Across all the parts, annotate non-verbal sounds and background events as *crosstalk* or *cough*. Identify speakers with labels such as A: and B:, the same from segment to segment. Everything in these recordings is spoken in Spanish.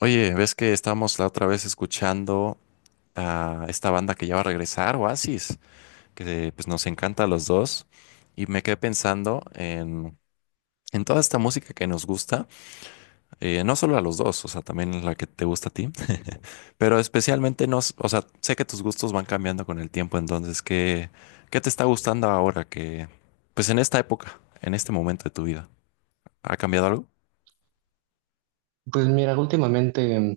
A: Oye, ¿ves que estábamos la otra vez escuchando a esta banda que ya va a regresar, Oasis, que pues nos encanta a los dos? Y me quedé pensando en toda esta música que nos gusta, no solo a los dos, o sea, también la que te gusta a ti, pero especialmente nos, o sea, sé que tus gustos van cambiando con el tiempo, entonces, ¿qué te está gustando ahora que, pues en esta época, en este momento de tu vida? ¿Ha cambiado algo?
B: Pues mira, últimamente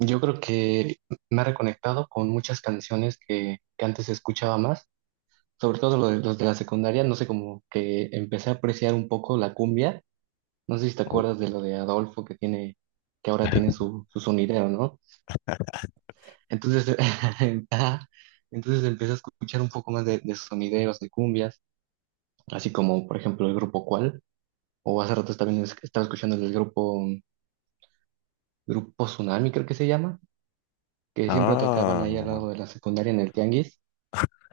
B: yo creo que me ha reconectado con muchas canciones que antes escuchaba más, sobre todo los de la secundaria, no sé, como que empecé a apreciar un poco la cumbia, no sé si te acuerdas de lo de Adolfo que tiene, que ahora tiene su sonidero, ¿no? Entonces, *laughs* ajá, entonces empecé a escuchar un poco más de sonideros, de cumbias, así como por ejemplo el grupo Cual, o hace rato también estaba escuchando el del grupo, grupo Tsunami creo que se llama que siempre tocaban ahí al
A: Ah.
B: lado de la secundaria en el tianguis.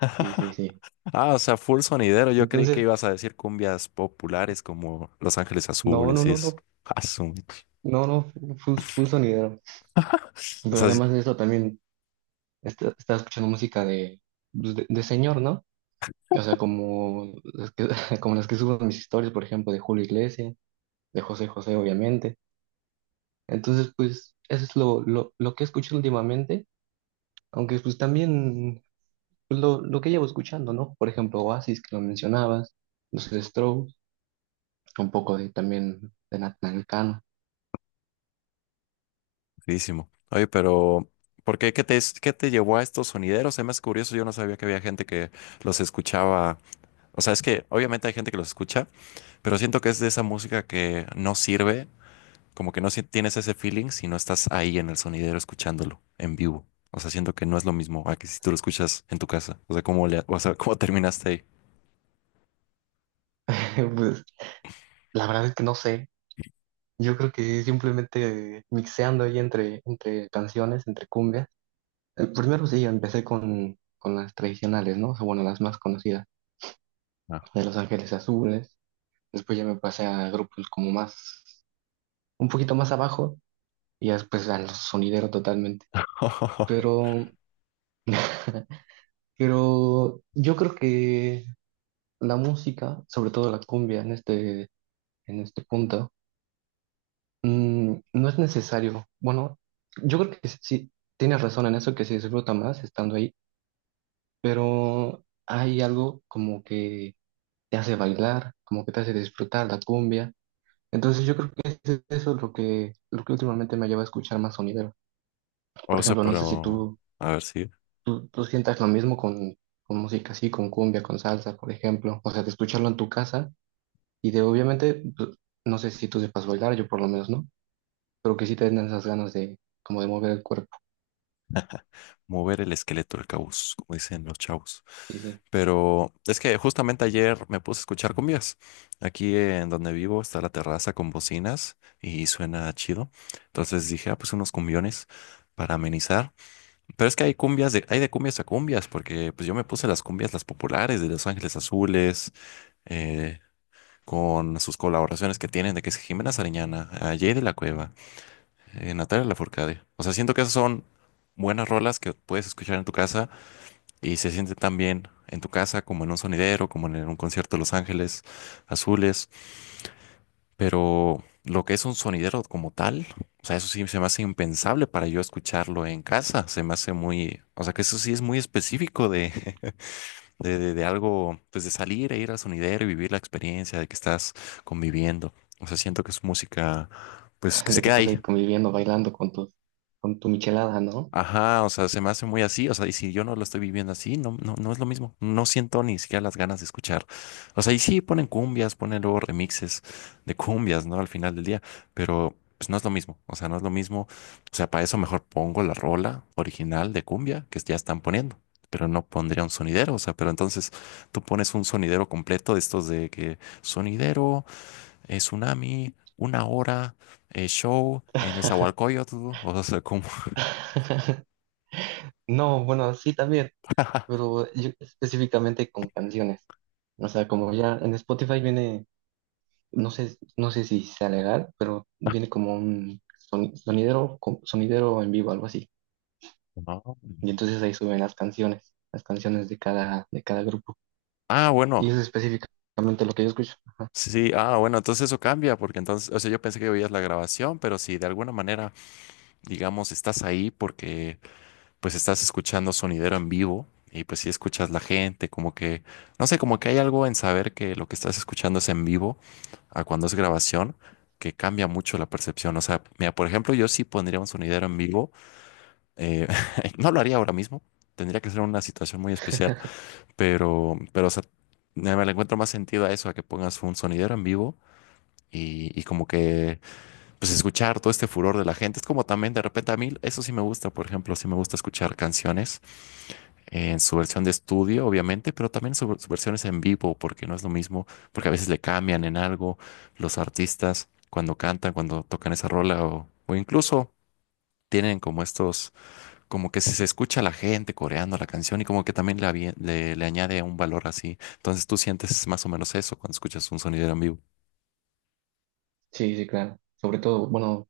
B: Sí, sí, sí.
A: Ah, o sea, full sonidero. Yo creí que
B: Entonces,
A: ibas a decir cumbias populares como Los Ángeles
B: no, no,
A: Azules y
B: no,
A: eso.
B: no,
A: Ah,
B: no, no, full, full sonidero.
A: o
B: Pero
A: sea, es
B: además de eso también estaba escuchando música de, pues, de señor, ¿no? O sea, como las que, *laughs* como las que subo en mis historias, por ejemplo, de Julio Iglesias, de José José, obviamente. Entonces, pues, eso es lo que he escuchado últimamente, aunque pues también pues, lo que llevo escuchando, ¿no? Por ejemplo, Oasis, que lo mencionabas, los Strokes. Un poco de también de Natnalcano.
A: buenísimo. Oye, pero ¿por qué? ¿Qué te llevó a estos sonideros? Es más curioso, yo no sabía que había gente que los escuchaba. O sea, es que obviamente hay gente que los escucha, pero siento que es de esa música que no sirve, como que no tienes ese feeling si no estás ahí en el sonidero escuchándolo en vivo. O sea, siento que no es lo mismo a que si tú lo escuchas en tu casa. O sea, ¿cómo le, o sea, cómo terminaste ahí?
B: *laughs* Pues la verdad es que no sé. Yo creo que simplemente mixeando ahí entre canciones, entre cumbias. El primero sí, empecé con las tradicionales, ¿no? O sea, bueno, las más conocidas,
A: Ah.
B: de Los Ángeles Azules. Después ya me pasé a grupos como más, un poquito más abajo, y ya después a los sonideros totalmente.
A: *laughs*
B: Pero, *laughs* pero yo creo que la música, sobre todo la cumbia en este punto, no es necesario. Bueno, yo creo que sí, tienes razón en eso, que se disfruta más estando ahí, pero hay algo como que te hace bailar, como que te hace disfrutar la cumbia. Entonces yo creo que eso es lo que últimamente me lleva a escuchar más sonidero. Por
A: O sea,
B: ejemplo, no sé si
A: pero
B: tú,
A: a ver si
B: tú, tú sientas lo mismo con música así, con cumbia, con salsa, por ejemplo. O sea, de escucharlo en tu casa y de obviamente, pues, no sé si tú sepas bailar, yo por lo menos no, pero que sí te den esas ganas de como de mover el cuerpo.
A: mover el esqueleto del caos, como dicen los chavos.
B: Sí, sí,
A: Pero es que justamente ayer me puse a escuchar cumbias. Aquí en donde vivo está la terraza con bocinas y suena chido. Entonces dije, ah, pues unos cumbiones para amenizar. Pero es que hay cumbias de, hay de cumbias a cumbias, porque pues yo me puse las cumbias, las populares de Los Ángeles Azules, eh, con sus colaboraciones que tienen de que es Jimena Sariñana, a Jay de la Cueva. Natalia Lafourcade. O sea, siento que esas son buenas rolas que puedes escuchar en tu casa y se siente tan bien en tu casa como en un sonidero, como en un concierto de Los Ángeles Azules. Pero lo que es un sonidero como tal, o sea, eso sí se me hace impensable para yo escucharlo en casa. Se me hace muy, o sea, que eso sí es muy específico *laughs* de algo, pues de salir e ir al sonidero y vivir la experiencia de que estás conviviendo. O sea, siento que es música, pues
B: *laughs*
A: que se
B: de que
A: queda
B: estás
A: ahí.
B: ahí conviviendo, bailando con con tu michelada, ¿no?
A: Ajá, o sea, se me hace muy así, o sea, y si yo no lo estoy viviendo así, no, no, no es lo mismo, no siento ni siquiera las ganas de escuchar. O sea, y sí ponen cumbias, ponen luego remixes de cumbias, ¿no? Al final del día, pero pues no es lo mismo, o sea, no es lo mismo, o sea, para eso mejor pongo la rola original de cumbia que ya están poniendo, pero no pondría un sonidero, o sea, pero entonces tú pones un sonidero completo de estos de que sonidero, tsunami, una hora, show en
B: *laughs*
A: Nezahualcóyotl, o sea, como...
B: No, bueno, sí también, pero yo específicamente con canciones. O sea, como ya en Spotify viene, no sé, no sé si sea legal, pero viene como un sonidero, sonidero en vivo, algo así.
A: *laughs* No.
B: Y entonces ahí suben las canciones de de cada grupo.
A: Ah,
B: Y
A: bueno,
B: eso es específicamente lo que yo escucho. Ajá.
A: sí, ah, bueno, entonces eso cambia, porque entonces, o sea, yo pensé que oías la grabación, pero si de alguna manera, digamos, estás ahí porque pues estás escuchando sonidero en vivo y pues si escuchas la gente, como que, no sé, como que hay algo en saber que lo que estás escuchando es en vivo a cuando es grabación, que cambia mucho la percepción. O sea, mira, por ejemplo, yo sí pondría un sonidero en vivo, eh, *laughs* no lo haría ahora mismo, tendría que ser una situación muy especial, pero, o sea, me le encuentro más sentido a eso, a que pongas un sonidero en vivo y como que pues escuchar todo este furor de la gente. Es como también de repente a mí, eso sí me gusta, por ejemplo, sí me gusta escuchar canciones en su versión de estudio, obviamente, pero también sus versiones en vivo, porque no es lo mismo, porque a veces le cambian en algo los artistas cuando cantan, cuando tocan esa rola o incluso... Tienen como estos, como que si se escucha a la gente coreando la canción y como que también le añade un valor así. Entonces tú sientes más o menos eso cuando escuchas un sonidero en vivo.
B: Sí, sí, claro. Sobre todo, bueno,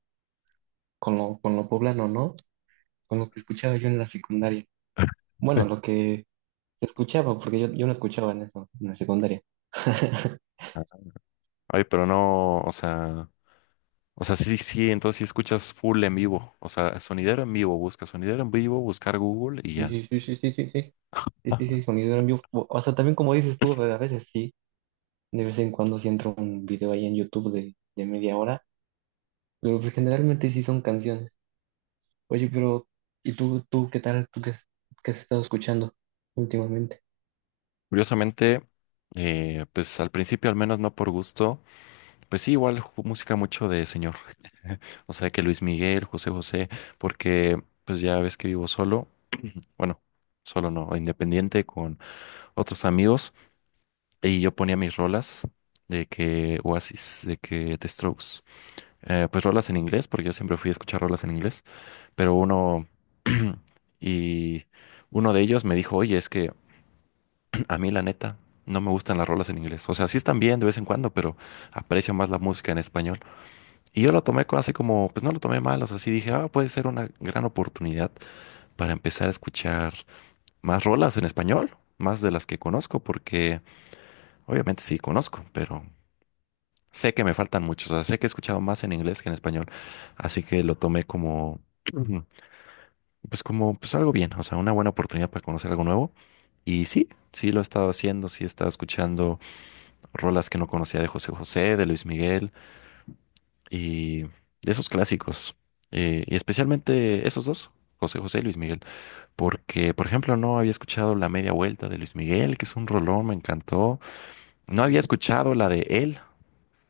B: con con lo poblano, ¿no? Con lo que escuchaba yo en la secundaria. Bueno,
A: *laughs*
B: lo que se escuchaba, porque yo no escuchaba en eso, en la secundaria. *laughs*
A: Ay, pero no, o sea, sí, sí, entonces sí escuchas full en vivo. O sea, sonidero en vivo, busca sonidero en vivo, buscar Google y
B: Sí,
A: ya.
B: sí, sí, sí, sí, sí, sí. Sí, sí, sí, sonido en vivo. O sea, también como dices tú, a veces sí, de vez en cuando sí entra un video ahí en YouTube de media hora, pero pues generalmente sí son canciones. Oye, pero, ¿y tú qué tal? ¿Tú qué, qué has estado escuchando últimamente?
A: Curiosamente, pues al principio, al menos no por gusto, pues sí, igual música mucho de señor. *laughs* O sea, que Luis Miguel, José José, porque pues ya ves que vivo solo, bueno, solo no, independiente con otros amigos y yo ponía mis rolas de que Oasis, de que The Strokes, pues rolas en inglés, porque yo siempre fui a escuchar rolas en inglés, pero uno *clears throat* y uno de ellos me dijo, oye, es que *clears throat* a mí la neta no me gustan las rolas en inglés. O sea, sí están bien de vez en cuando, pero aprecio más la música en español. Y yo lo tomé así como, pues no lo tomé mal, o sea, sí dije, ah, puede ser una gran oportunidad para empezar a escuchar más rolas en español, más de las que conozco, porque obviamente sí conozco, pero sé que me faltan muchos. O sea, sé que he escuchado más en inglés que en español. Así que lo tomé como... *clears throat* pues como, pues algo bien, o sea, una buena oportunidad para conocer algo nuevo. Y sí, sí lo he estado haciendo, sí he estado escuchando rolas que no conocía de José José, de Luis Miguel y de esos clásicos. Y especialmente esos dos, José José y Luis Miguel. Porque, por ejemplo, no había escuchado La Media Vuelta de Luis Miguel, que es un rolón, me encantó. No había
B: Sí.
A: escuchado la de Él,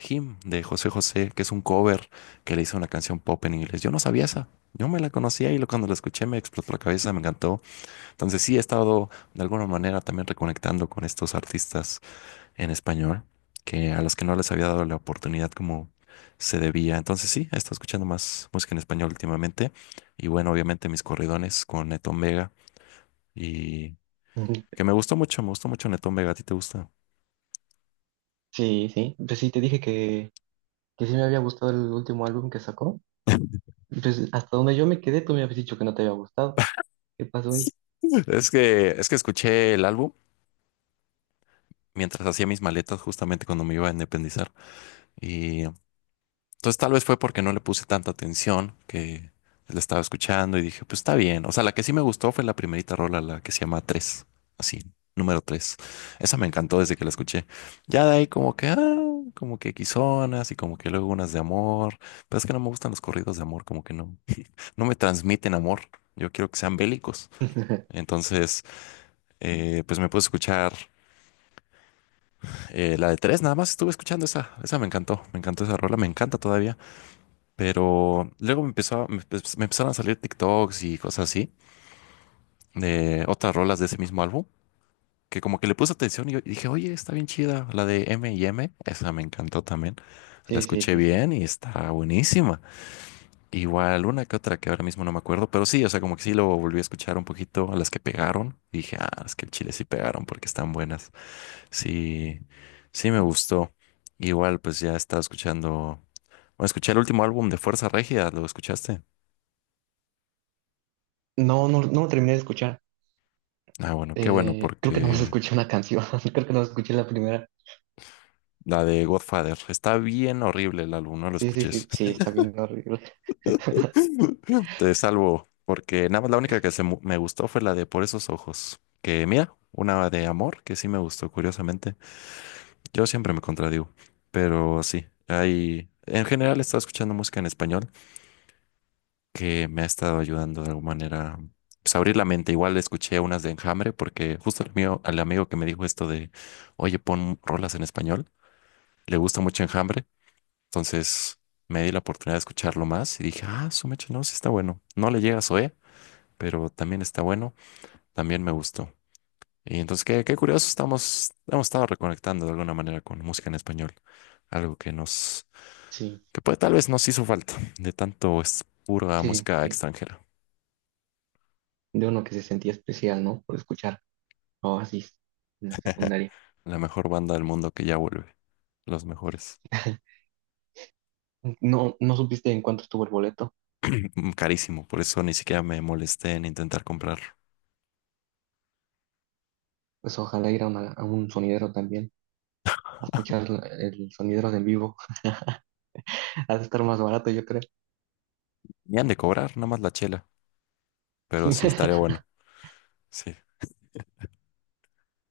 A: Him, de José José, que es un cover que le hizo una canción pop en inglés. Yo no sabía esa. Yo me la conocía y lo- cuando la escuché me explotó la cabeza, me encantó. Entonces sí he estado de alguna manera también reconectando con estos artistas en español, que a los que no les había dado la oportunidad como se debía. Entonces sí, he estado escuchando más música en español últimamente. Y bueno, obviamente mis corridones con Netón Vega y
B: Ujú.
A: que me gustó mucho Netón Vega. ¿A ti te gusta?
B: Sí, sí. Pues sí, te dije que sí me había gustado el último álbum que sacó.
A: *laughs*
B: Pues hasta donde yo me quedé, tú me habías dicho que no te había gustado. ¿Qué pasó ahí?
A: Es que escuché el álbum mientras hacía mis maletas justamente cuando me iba a independizar. Y entonces tal vez fue porque no le puse tanta atención que la estaba escuchando y dije, pues está bien. O sea, la que sí me gustó fue la primerita rola, la que se llama 3 así, número tres. Esa me encantó desde que la escuché. Ya de ahí como que, ah, como que quizonas y como que luego unas de amor. Pero es que no me gustan los corridos de amor, como que no, no me transmiten amor. Yo quiero que sean bélicos.
B: *laughs*
A: Entonces, pues me puse a escuchar la de tres, nada más estuve escuchando esa, esa me encantó esa rola, me encanta todavía. Pero luego me empezó, me empezaron a salir TikToks y cosas así de otras rolas de ese mismo álbum, que como que le puse atención y dije, oye, está bien chida, la de M y M, esa me encantó también. La
B: Sí, sí,
A: escuché
B: sí, sí.
A: bien y está buenísima. Igual una que otra que ahora mismo no me acuerdo, pero sí, o sea, como que sí lo volví a escuchar un poquito a las que pegaron. Y dije, ah, es que el chile sí pegaron porque están buenas. Sí, sí me gustó. Igual, pues ya estaba escuchando. Bueno, escuché el último álbum de Fuerza Regida, ¿lo escuchaste?
B: No, no lo terminé de escuchar.
A: Ah, bueno, qué bueno,
B: Creo que nomás *laughs*
A: porque
B: escuché una canción. *laughs* Creo que no escuché la primera.
A: la de Godfather está bien horrible el álbum, no lo
B: Sí, sí,
A: escuches.
B: sí, sí,
A: *laughs*
B: está bien horrible.
A: Te salvo, porque nada más la única que me gustó fue la de Por esos ojos. Que mira, una de amor que sí me gustó, curiosamente. Yo siempre me contradigo, pero sí, hay. En general he estado escuchando música en español que me ha estado ayudando de alguna manera. Pues abrir la mente, igual escuché unas de Enjambre porque justo el mío, al amigo que me dijo esto de, oye, pon rolas en español, le gusta mucho Enjambre. Entonces me di la oportunidad de escucharlo más y dije, ah, su mecha, no, sí está bueno. No le llega a Zoé, pero también está bueno, también me gustó. Y entonces, qué, curioso, hemos estado reconectando de alguna manera con música en español, algo que nos,
B: Sí,
A: que puede, tal vez nos hizo falta, de tanto es pura
B: sí,
A: música
B: sí.
A: extranjera,
B: De uno que se sentía especial, ¿no? Por escuchar Oasis en la secundaria.
A: la mejor banda del mundo que ya vuelve, los mejores.
B: *laughs* No, no supiste en cuánto estuvo el boleto.
A: *clears throat* Carísimo, por eso ni siquiera me molesté en intentar comprarlo.
B: Pues ojalá ir a, a un sonidero también. A escuchar el sonidero de en vivo. *laughs* Ha de estar más barato, yo creo.
A: Ni han de cobrar, nada más la chela, pero sí estaría
B: *laughs*
A: bueno. Sí.